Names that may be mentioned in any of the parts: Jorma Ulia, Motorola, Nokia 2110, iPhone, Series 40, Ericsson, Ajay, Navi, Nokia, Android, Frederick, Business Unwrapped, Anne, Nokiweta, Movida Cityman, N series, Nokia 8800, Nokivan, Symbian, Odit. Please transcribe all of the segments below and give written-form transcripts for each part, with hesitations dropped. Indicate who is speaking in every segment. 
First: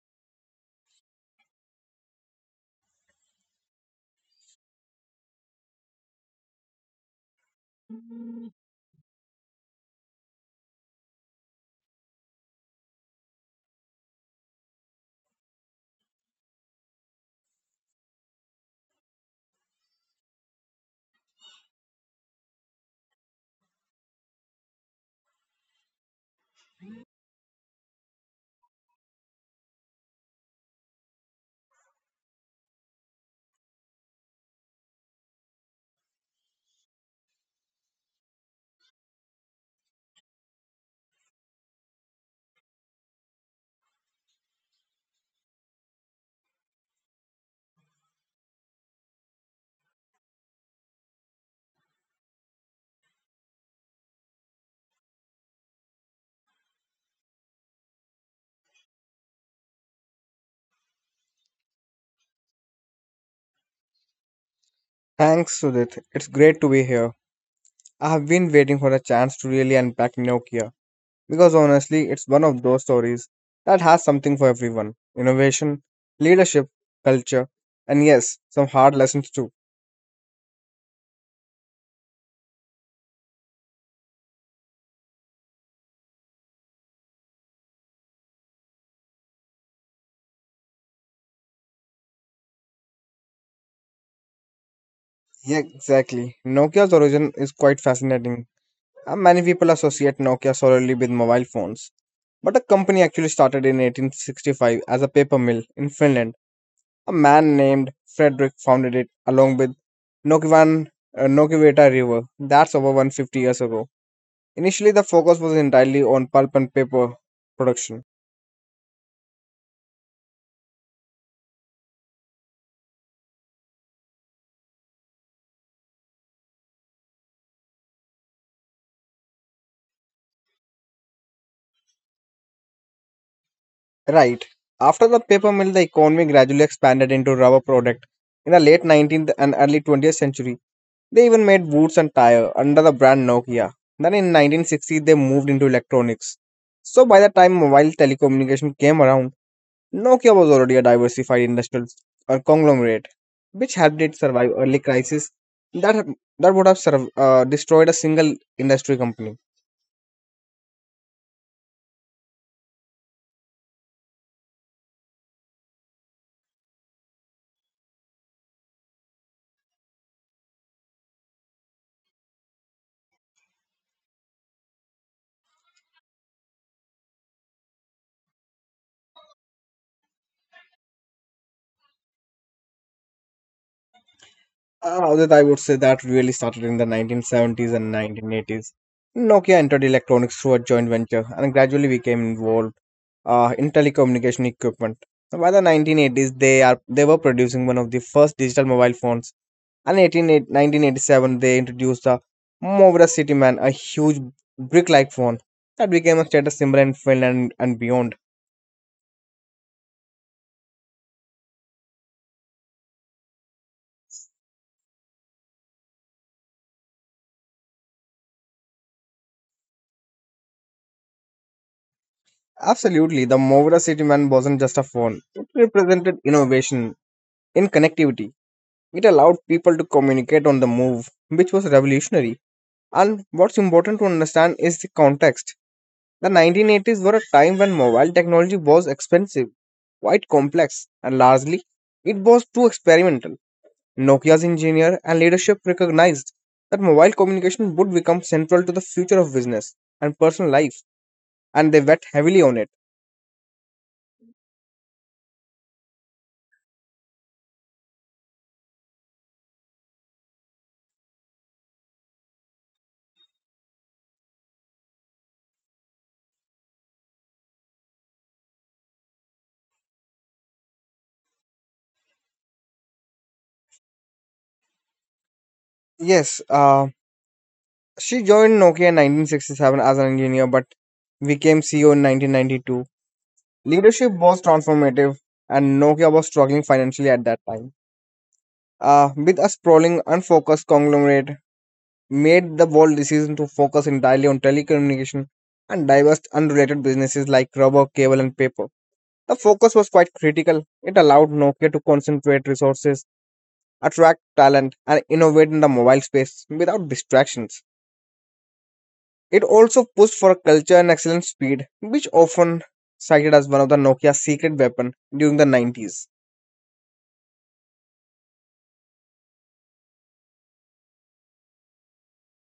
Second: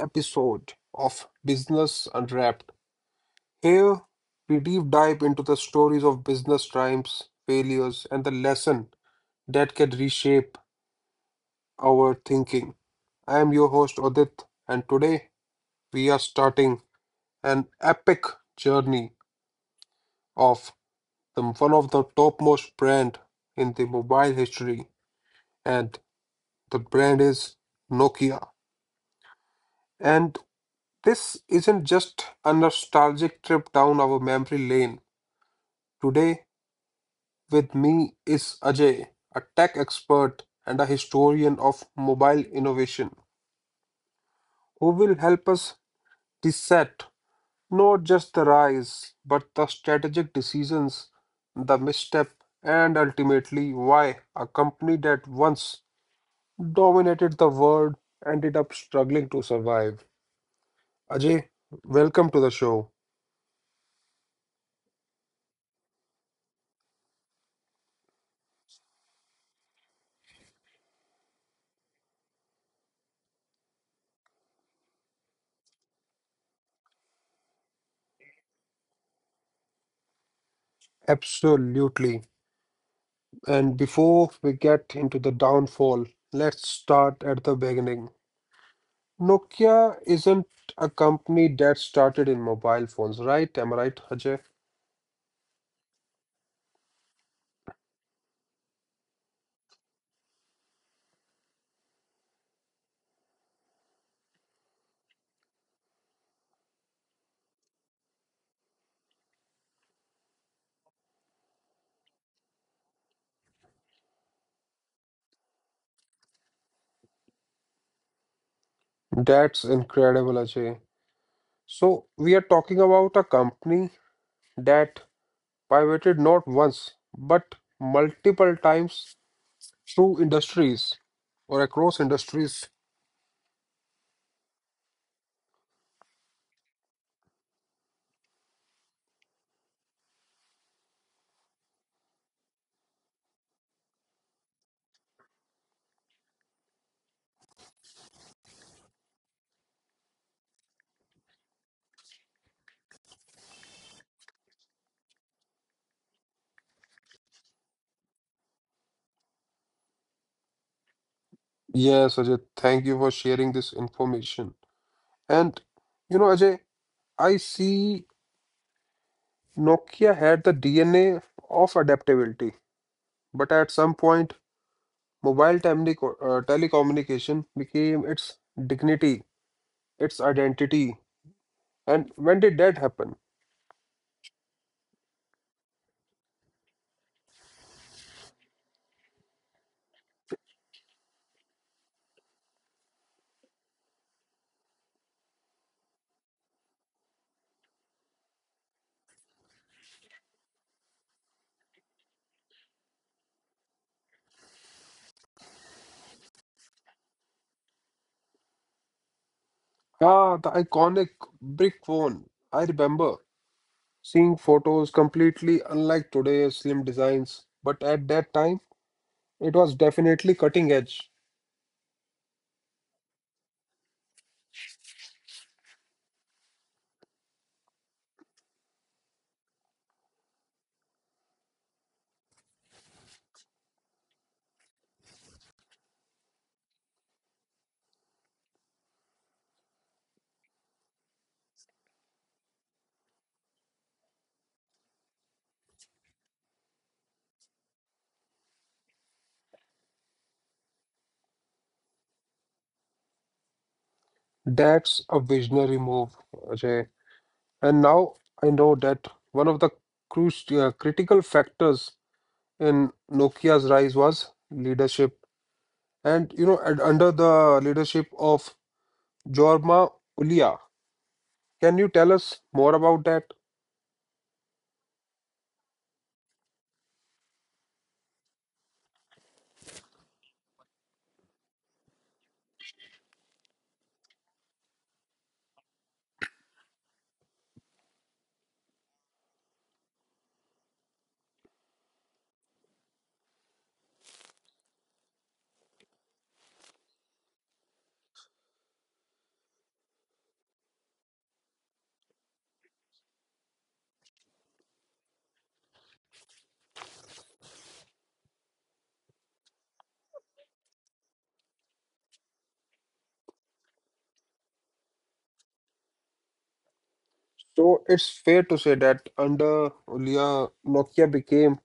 Speaker 1: episode of Business Unwrapped. Here, we deep dive into the stories of business triumphs, failures, and the lesson that can reshape our thinking. I am your host, Odit, and today we are starting an epic journey of one of the topmost brand in the mobile history, and the brand is Nokia. And this isn't just a nostalgic trip down our memory lane. Today, with me is Ajay, a tech expert and a historian of mobile innovation, who will help us dissect not just the rise, but the strategic decisions, the misstep, and ultimately why a company that once dominated the world ended up struggling to survive. Ajay, welcome to the show.
Speaker 2: Thanks, Sudith. It's great to be here. I have been waiting for a chance to really unpack Nokia because honestly, it's one of those stories that has something for everyone innovation, leadership, culture, and yes, some hard lessons too.
Speaker 1: Absolutely. And before we get into the downfall, let's start at the beginning. Nokia isn't a company that started in mobile phones, right? Am I right, Ajay?
Speaker 2: Yeah, exactly. Nokia's origin is quite fascinating. Many people associate Nokia solely with mobile phones, but the company actually started in 1865 as a paper mill in Finland. A man named Frederick founded it along with Nokivan, Nokiweta River. That's over 150 years ago. Initially, the focus was entirely on pulp and paper production.
Speaker 1: That's incredible, Ajay. So we are talking about a company that pivoted not once, but multiple times through industries or across industries.
Speaker 2: Right. After the paper mill, the economy gradually expanded into rubber product. In the late 19th and early 20th century, they even made boots and tire under the brand Nokia. Then in 1960, they moved into electronics. So by the time mobile telecommunication came around, Nokia was already a diversified industrial conglomerate, which helped it survive early crisis that have- that would have destroyed a single industry company.
Speaker 1: Yes, Ajay, thank you for sharing this information. And you know, Ajay, I see Nokia had the DNA of adaptability, but at some point, telecommunication became its dignity, its identity. And when did that happen?
Speaker 2: That I would say that really started in the 1970s and 1980s. Nokia entered electronics through a joint venture and gradually became involved in telecommunication equipment. By the 1980s, they were producing one of the first digital mobile phones. And in 1987, they introduced the Movida Cityman, a huge brick-like phone that became a status symbol in Finland and beyond.
Speaker 1: Ah, the iconic brick phone. I remember seeing photos completely unlike today's slim designs, but at that time, it was definitely cutting edge.
Speaker 2: Absolutely, the Movida Cityman wasn't just a phone. It represented innovation in connectivity. It allowed people to communicate on the move, which was revolutionary. And what's important to understand is the context. The 1980s were a time when mobile technology was expensive, quite complex, and largely it was too experimental. Nokia's engineer and leadership recognized that mobile communication would become central to the future of business and personal life, and they bet heavily on it.
Speaker 1: That's a visionary move, Ajay. And now I know that one of the crucial critical factors in Nokia's rise was leadership. And under the leadership of Jorma Ulia, can you tell us more about that?
Speaker 2: Yes, she joined Nokia in 1967 as an engineer but became CEO in 1992. Leadership was transformative, and Nokia was struggling financially at that time. With a sprawling, unfocused conglomerate, made the bold decision to focus entirely on telecommunication and diverse unrelated businesses like rubber, cable, and paper. The focus was quite critical. It allowed Nokia to concentrate resources, attract talent, and innovate in the mobile space without distractions. It also pushed for culture and excellent speed, which often cited as one of the Nokia's secret weapon during the 90s.
Speaker 1: So it's fair to say that under Ulia, Nokia became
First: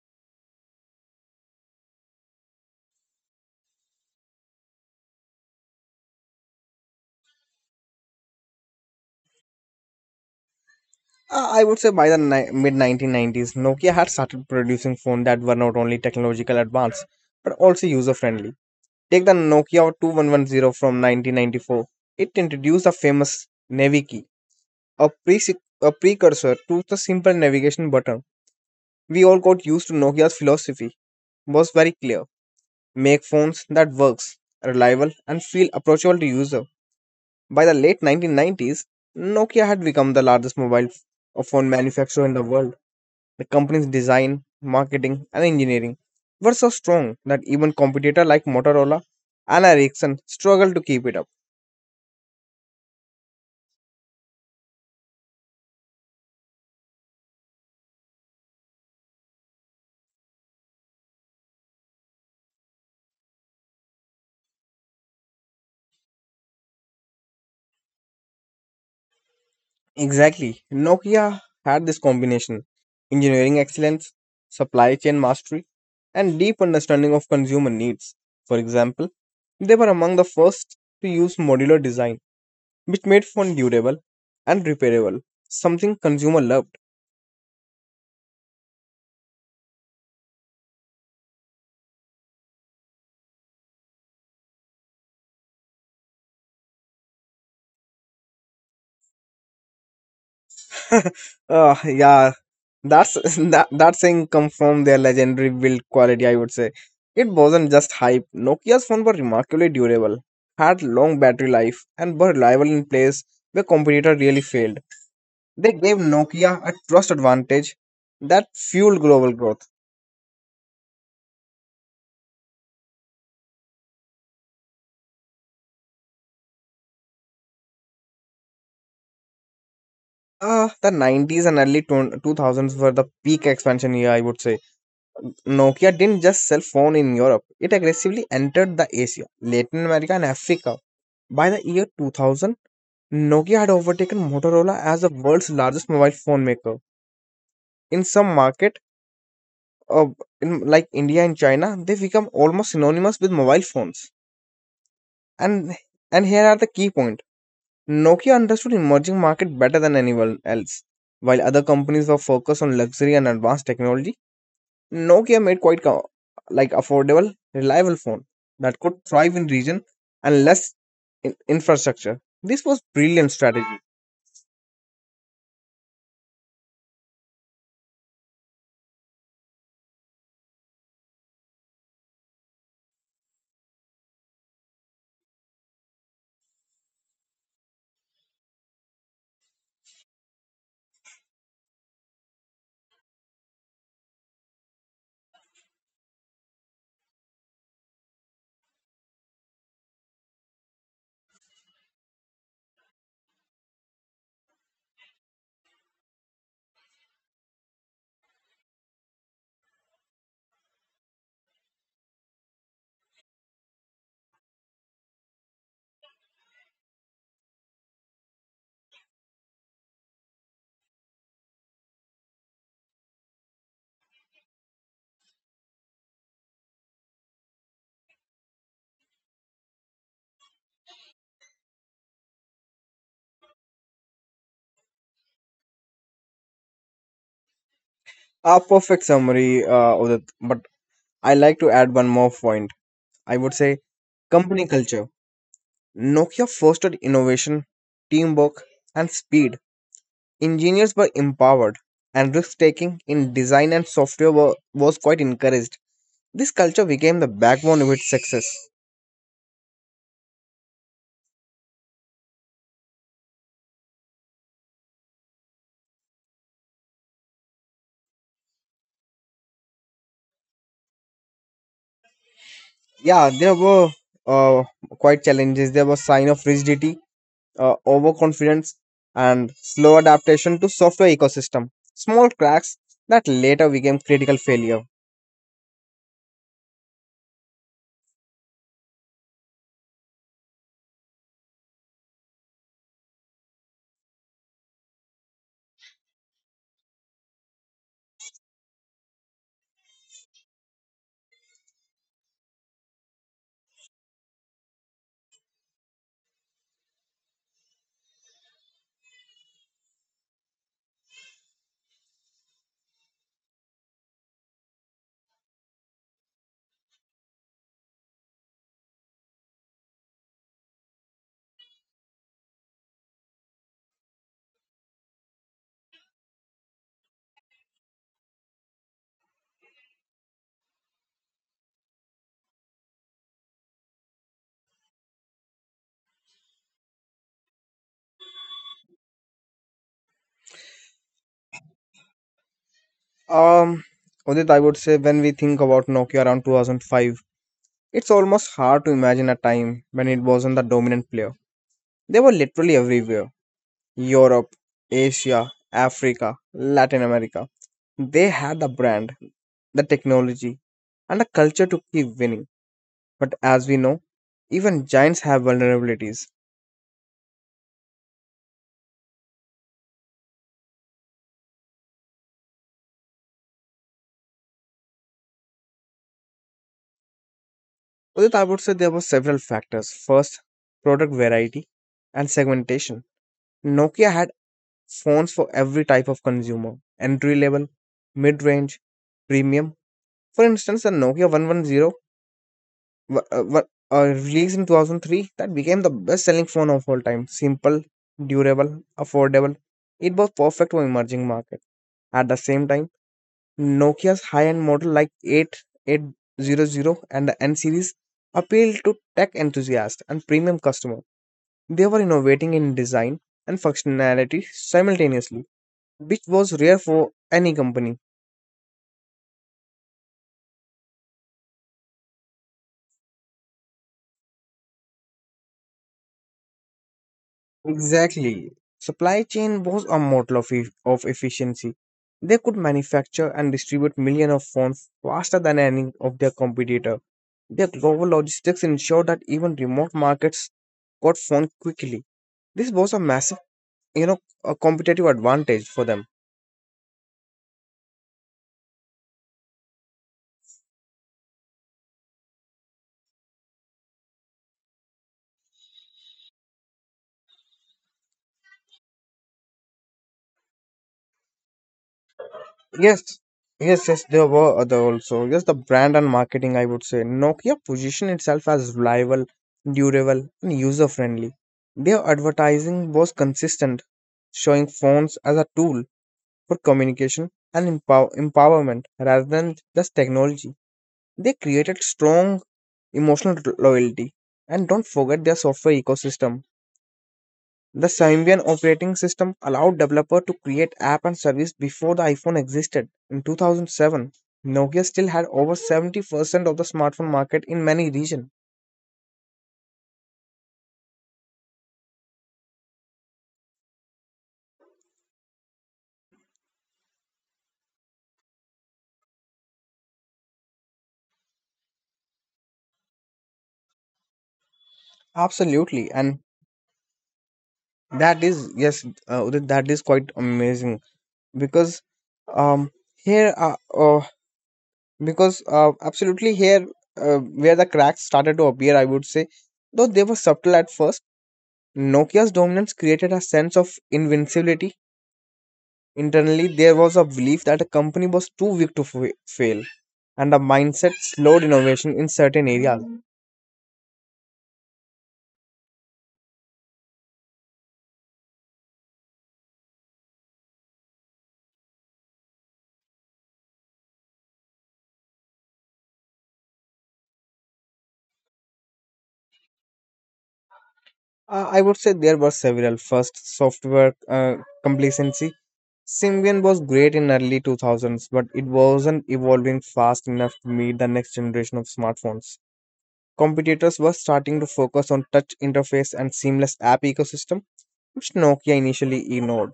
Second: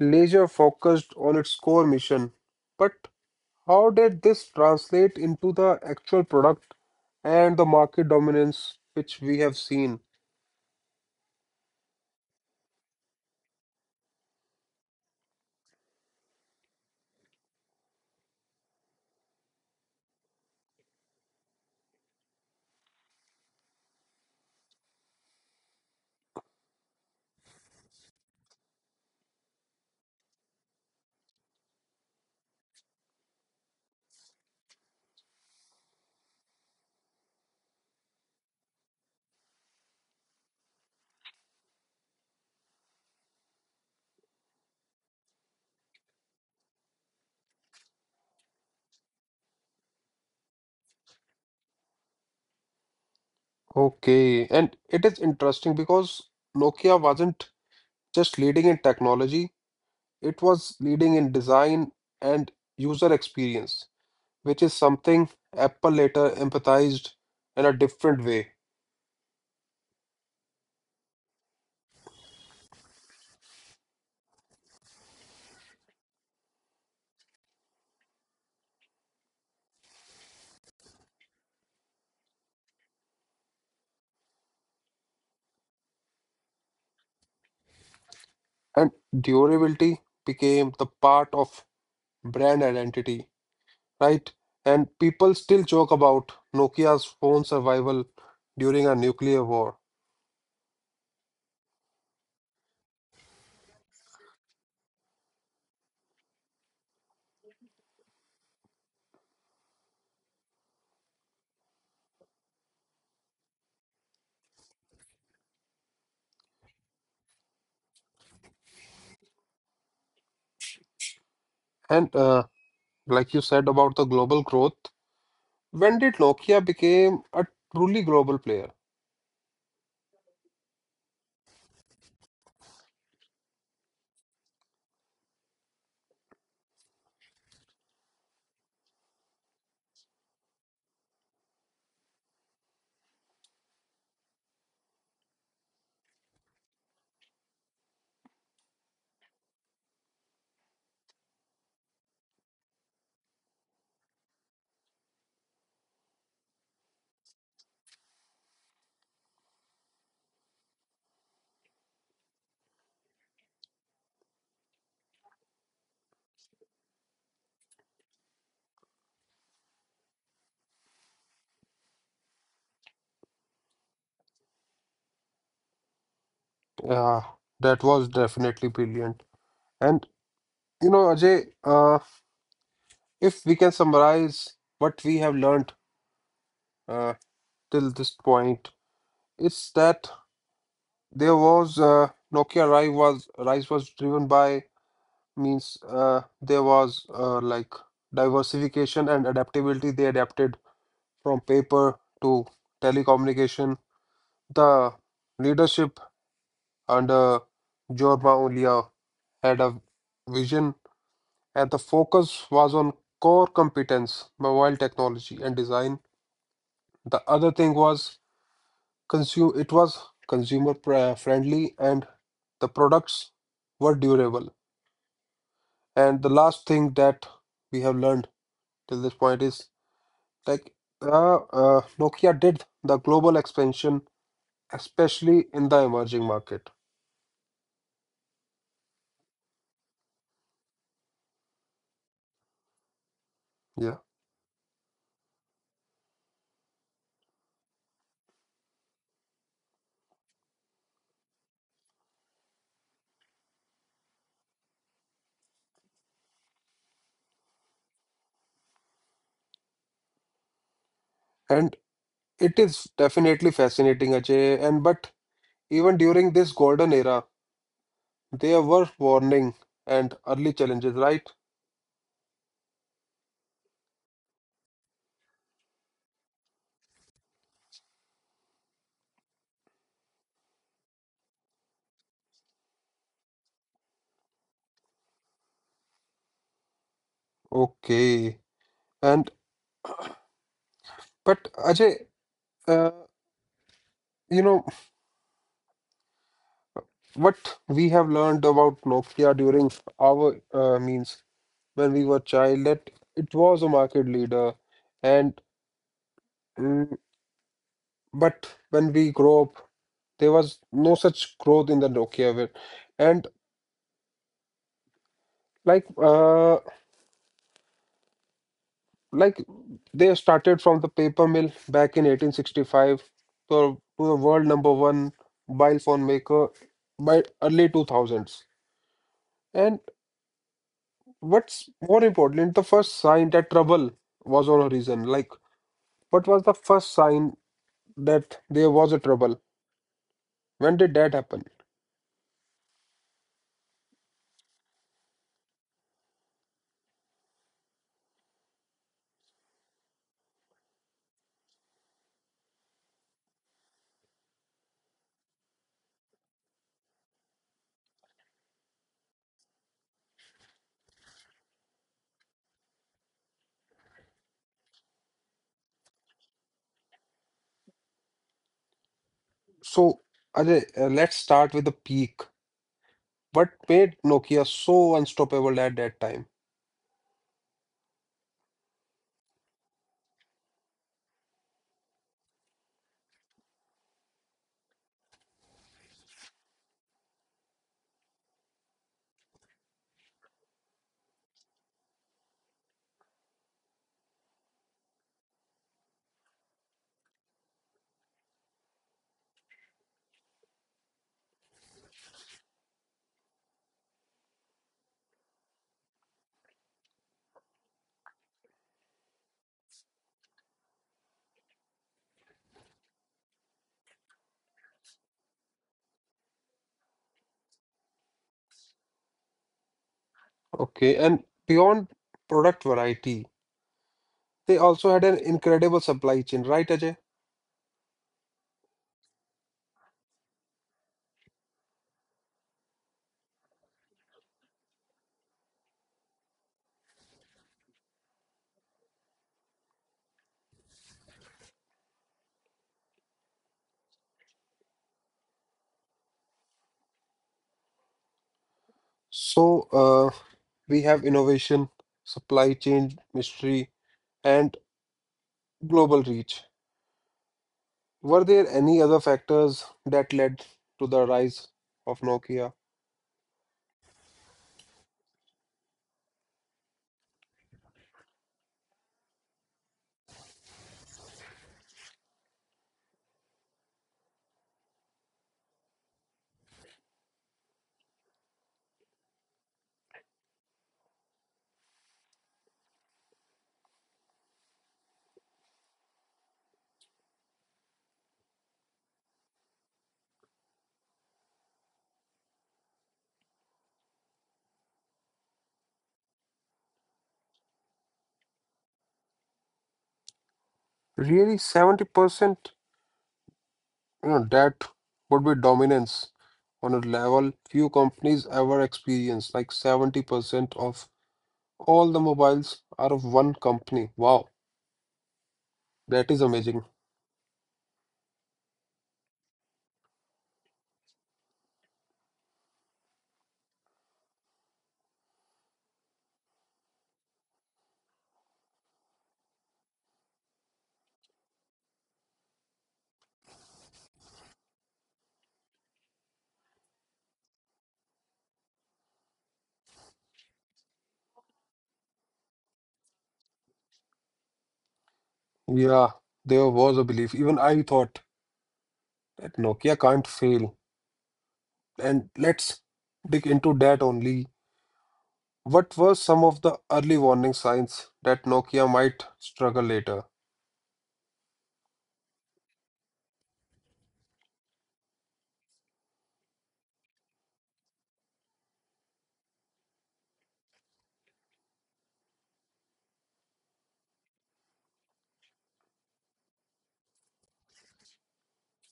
Speaker 1: laser focused on its core mission. But how did this translate into the actual product and the market dominance which we have seen?
Speaker 2: I would say by the mid 1990s, Nokia had started producing phones that were not only technological advanced but also user friendly. Take the Nokia 2110 from 1994. It introduced the famous Navi key, a precursor to the simple navigation button we all got used to. Nokia's philosophy was very clear. Make phones that works, reliable and feel approachable to user. By the late 1990s, Nokia had become the largest mobile phone manufacturer in the world. The company's design, marketing and engineering were so strong that even competitor like Motorola and Ericsson struggled to keep it up.
Speaker 1: Okay, and it is interesting because Nokia wasn't just leading in technology. It was leading in design and user experience, which is something Apple later empathized in a different way.
Speaker 2: Exactly. Nokia had this combination engineering excellence, supply chain mastery, and deep understanding of consumer needs. For example, they were among the first to use modular design, which made phone durable and repairable, something consumer loved.
Speaker 1: And durability became the part of brand identity, right? And people still joke about Nokia's phone survival during a nuclear war.
Speaker 2: Oh, yeah, that's that thing come from their legendary build quality. I would say it wasn't just hype. Nokia's phones were remarkably durable, had long battery life, and were reliable in place where competitor really failed. They gave Nokia a trust advantage that fueled global growth.
Speaker 1: And like you said about the global growth, when did Nokia became a truly global player?
Speaker 2: The 90s and early 2000s were the peak expansion year, I would say. Nokia didn't just sell phone in Europe, it aggressively entered the Asia, Latin America and Africa. By the year 2000, Nokia had overtaken Motorola as the world's largest mobile phone maker. In some market, uh, like India and China, they become almost synonymous with mobile phones. And here are the key point: Nokia understood emerging market better than anyone else. While other companies were focused on luxury and advanced technology, Nokia made like affordable, reliable phone that could thrive in region and less infrastructure. This was brilliant strategy.
Speaker 1: Uh, that was definitely brilliant. And you know, Ajay, if we can summarize what we have learned uh, till this point, it's that there was Nokia rise was driven by means there was like diversification and adaptability. They adapted from paper to telecommunication. The leadership under Jorma Ulia had a vision, and the focus was on core competence, mobile technology and design. The other thing was consume it was consumer pri- friendly and the products were durable and the last thing that we have learned till this point is like nokia did the global expansion especially in the emerging market.
Speaker 2: A perfect summary of that, but I like to add one more point, I would say,
Speaker 1: Yeah,
Speaker 2: company culture. Nokia fostered innovation, teamwork, and speed. Engineers were empowered, and risk taking in design and software was quite encouraged. This culture became the backbone of its success.
Speaker 1: and it is definitely fascinating, Ajay. And but even during this golden era there were warning and early challenges, right?
Speaker 2: Yeah, there were uh, quite challenges. There was sign of rigidity, overconfidence and slow adaptation to software ecosystem, small cracks that later became critical failure.
Speaker 1: Okay. and but ajay uh, you know what we have learned about Nokia during our means when we were child, that it was a market leader. And mm, but when we grow up there was no such growth in the Nokia way. And like uh like they started from the paper mill back in 1865 to the world number one mobile phone maker by early 2000s. And what's more important, the first sign that trouble was on horizon, like, what was the first sign that there was a trouble? When did that happen?
Speaker 2: Um, Udit, I would say when we think about Nokia around 2005, it's almost hard to imagine a time when it wasn't the dominant player. They were literally everywhere Europe, Asia, Africa, Latin America. They had the brand, the technology, and the culture to keep winning. But as we know, even giants have vulnerabilities.
Speaker 1: So, Ajay, let's start with the peak. What made Nokia so unstoppable at that time?
Speaker 2: Udit, I would say there were several factors. First, product variety and segmentation. Nokia had phones for every type of consumer entry level, mid range, premium. For instance, the Nokia 110 wa- uh, wa- released in 2003 that became the best selling phone of all time. Simple, durable, affordable. It was perfect for emerging market. At the same time, Nokia's high end model like 8800 and the N series appealed to tech enthusiasts and premium customers. They were innovating in design and functionality simultaneously, which was rare for any company.
Speaker 1: Okay, and beyond product variety, they also had an incredible supply chain, right, Ajay?
Speaker 2: Exactly. Supply chain was a model of efficiency. They could manufacture and distribute millions of phones faster than any of their competitor. Their global logistics ensured that even remote markets got phones quickly. This was a massive, you know, a competitive advantage for them.
Speaker 1: So, we have innovation, supply chain mystery, and global reach. Were there any other factors that led to the rise of Nokia?
Speaker 2: Yes, yes, there were other also. Yes, the brand and marketing, I would say. Nokia positioned itself as reliable, durable, and user friendly. Their advertising was consistent, showing phones as a tool for communication and empowerment rather than just technology. They created strong emotional loyalty. And don't forget their software ecosystem. The Symbian operating system allowed developers to create app and service before the iPhone existed. In 2007, Nokia still had over 70% of the smartphone market in many regions.
Speaker 1: Really, 70%? You know, that would be dominance on a level few companies ever experience. Like 70% of all the mobiles are of one company. Wow,
Speaker 2: Absolutely, and
Speaker 1: that is amazing.
Speaker 2: that is Udit, that is quite amazing because um here because absolutely here where the cracks started to appear, I would say, though they were subtle at first. Nokia's dominance created a sense of invincibility. Internally, there was a belief that a company was too weak to fail, and a mindset slowed innovation in certain areas.
Speaker 1: Yeah, there was a belief. Even I thought that Nokia can't fail. And let's dig into that only. What were some of the early warning signs that Nokia might struggle later?
Speaker 2: I would say there were several. First, software complacency. Symbian was great in early 2000s, but it wasn't evolving fast enough to meet the next generation of smartphones. Competitors were starting to focus on touch interface and seamless app ecosystem, which Nokia initially ignored.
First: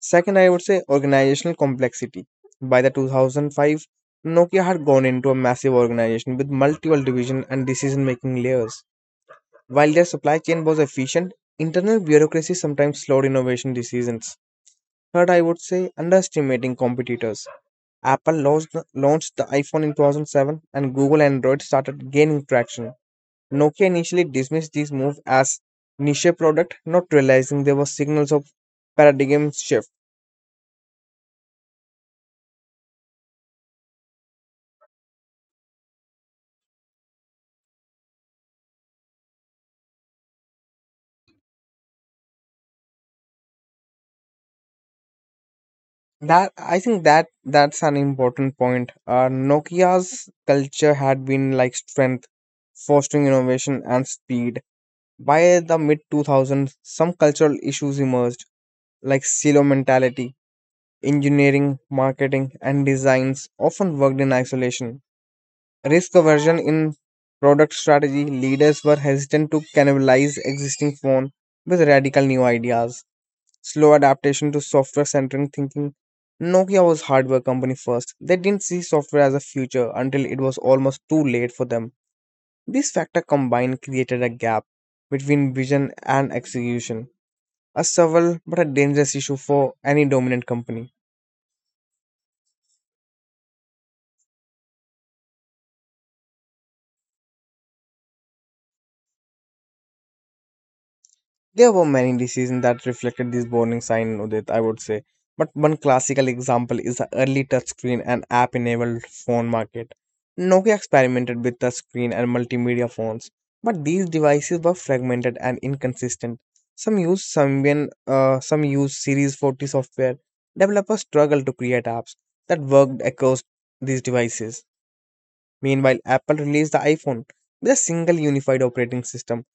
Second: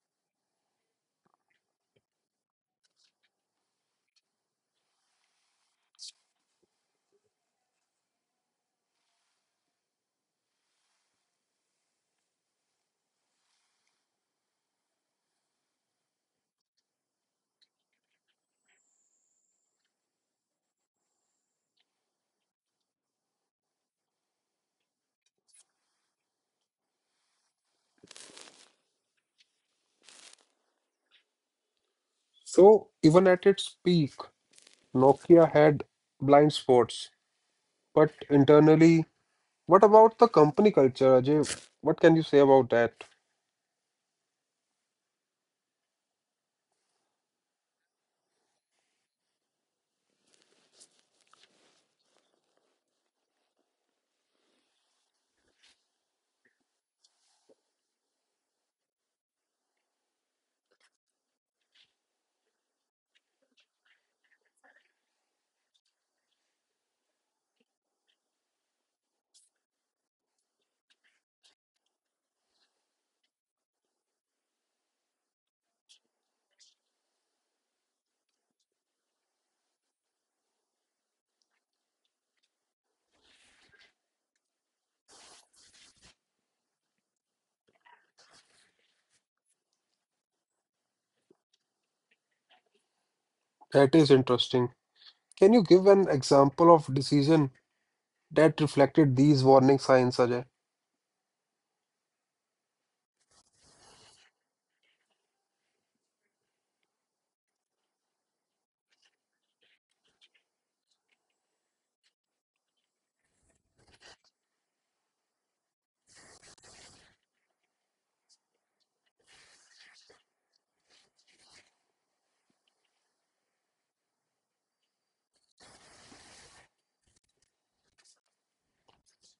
Speaker 2: Second, I would say organizational complexity. By the 2005, Nokia had gone into a massive organization with multiple division and decision making layers. While their supply chain was efficient, internal bureaucracy sometimes slowed innovation decisions. Third, I would say underestimating competitors. Apple launched the iPhone in 2007 and Google Android started gaining traction. Nokia initially dismissed these moves as niche product, not realizing there were signals of paradigm shift.
Speaker 1: So, even at its peak, Nokia had blind spots, but internally, what about the company culture, Ajay? What can you say about that?
Speaker 2: That I think that's an important point. Nokia's culture had been like strength, fostering innovation and speed. By the mid 2000s, some cultural issues emerged, like silo mentality. Engineering, marketing, and designs often worked in isolation. Risk aversion in product strategy, leaders were hesitant to cannibalize existing phone with radical new ideas, slow adaptation to software centric thinking. Nokia was hardware company first. They didn't see software as a future until it was almost too late for them. These factors combined created a gap between vision and execution, a subtle but a dangerous issue for any dominant company.
Speaker 1: That is interesting. Can you give an example of decision that reflected these warning signs, Ajay?
Speaker 2: There were many decisions that reflected this warning sign, Udit, I would say. But one classical example is the early touchscreen and app enabled phone market. Nokia experimented with touchscreen and multimedia phones, but these devices were fragmented and inconsistent. Some used Symbian, some used Series 40 software. Developers struggled to create apps that worked across these devices. Meanwhile, Apple released the iPhone with a single unified operating system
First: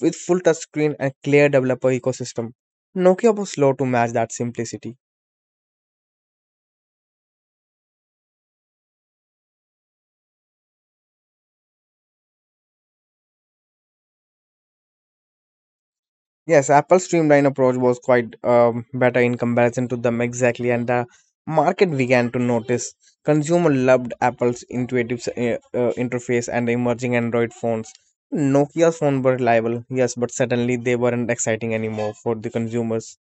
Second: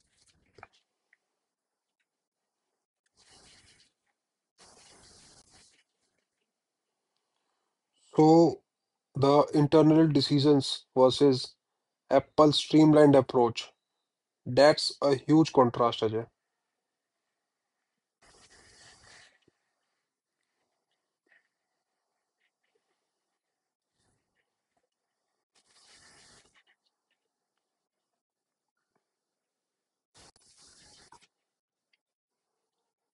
Speaker 2: with full touchscreen and clear developer ecosystem. Nokia was slow to match that simplicity.
Speaker 1: So, the internal decisions versus Apple's streamlined approach. That's a huge contrast, Ajay.
Speaker 2: Yes, Apple's streamlined approach was quite better in comparison to them exactly, and the market began to notice. Consumer loved Apple's intuitive interface and the emerging Android phones. Nokia's phones were reliable, yes, but suddenly they weren't exciting anymore for the consumers.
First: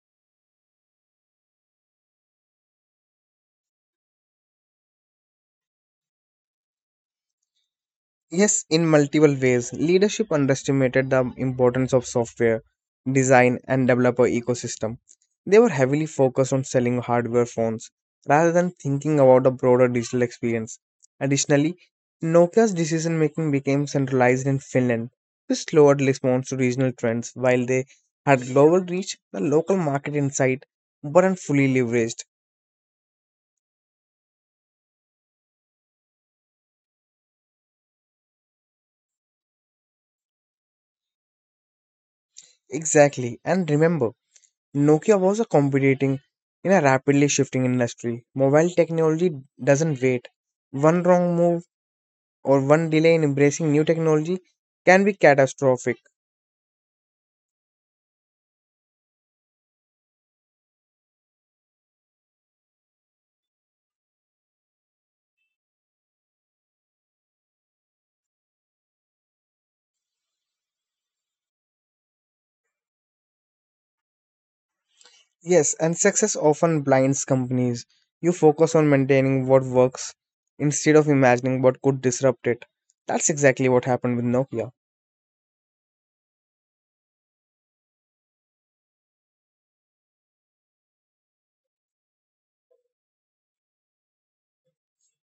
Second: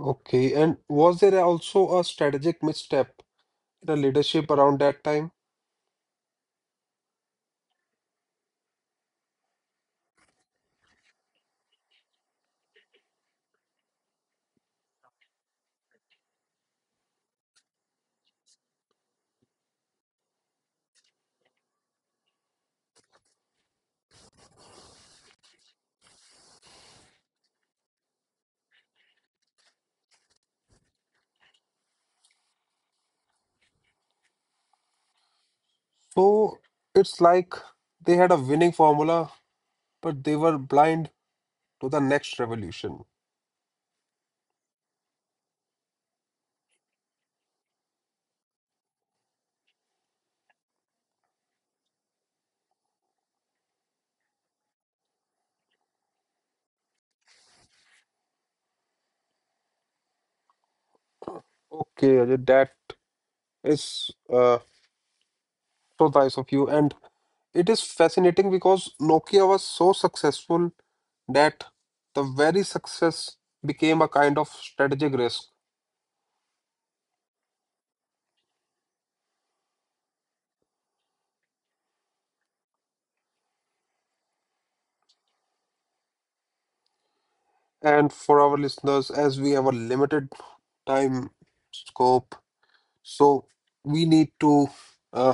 Speaker 1: Okay, and was there also a strategic misstep in the leadership around that time?
Speaker 2: Yes, in multiple ways. Leadership underestimated the importance of software, design, and developer ecosystem. They were heavily focused on selling hardware phones rather than thinking about the broader digital experience. Additionally, Nokia's decision making became centralized in Finland, which slowed response to regional trends while they had global reach, the local market insight weren't fully leveraged.
Speaker 1: So it's like they had a winning formula, but they were blind to the next revolution.
Speaker 2: Exactly, and remember, Nokia was a competing in a rapidly shifting industry. Mobile technology doesn't wait. One wrong move or one delay in embracing new technology can be catastrophic.
Speaker 1: Okay, Ajay, that is so nice of you. And it is fascinating because Nokia was so successful that the very success became a kind of strategic risk.
Speaker 2: Yes, and success often blinds companies. You focus on maintaining what works instead of imagining what could disrupt it. That's exactly what happened with Nokia.
Speaker 1: And for our listeners, as we have a limited time scope, so we need to uh,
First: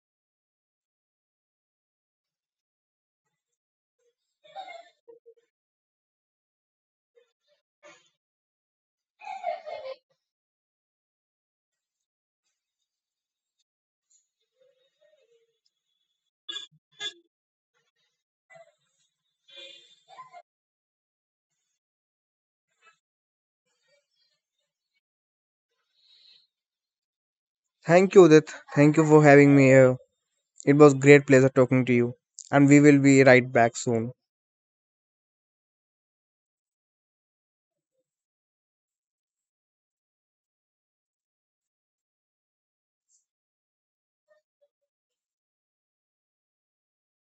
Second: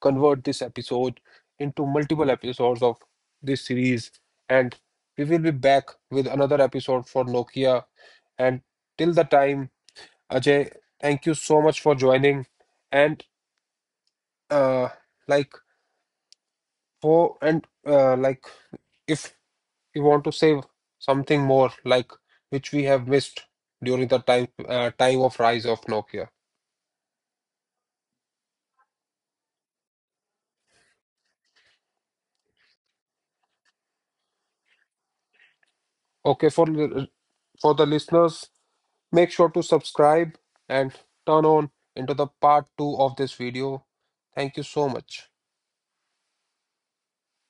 Speaker 1: convert this episode into multiple episodes of this series. And we will be back with another episode for Nokia. And till the time, Ajay, thank you so much for joining. And uh, like for and like if you want to say something more, like which we have missed during the time of rise of Nokia.
Speaker 2: Thank you, Udit. Thank you for having me here. It was great pleasure talking to you, and we will be right back soon.
Speaker 1: Okay, for the listeners, make sure to subscribe and turn on into the part two of this video. Thank you so much.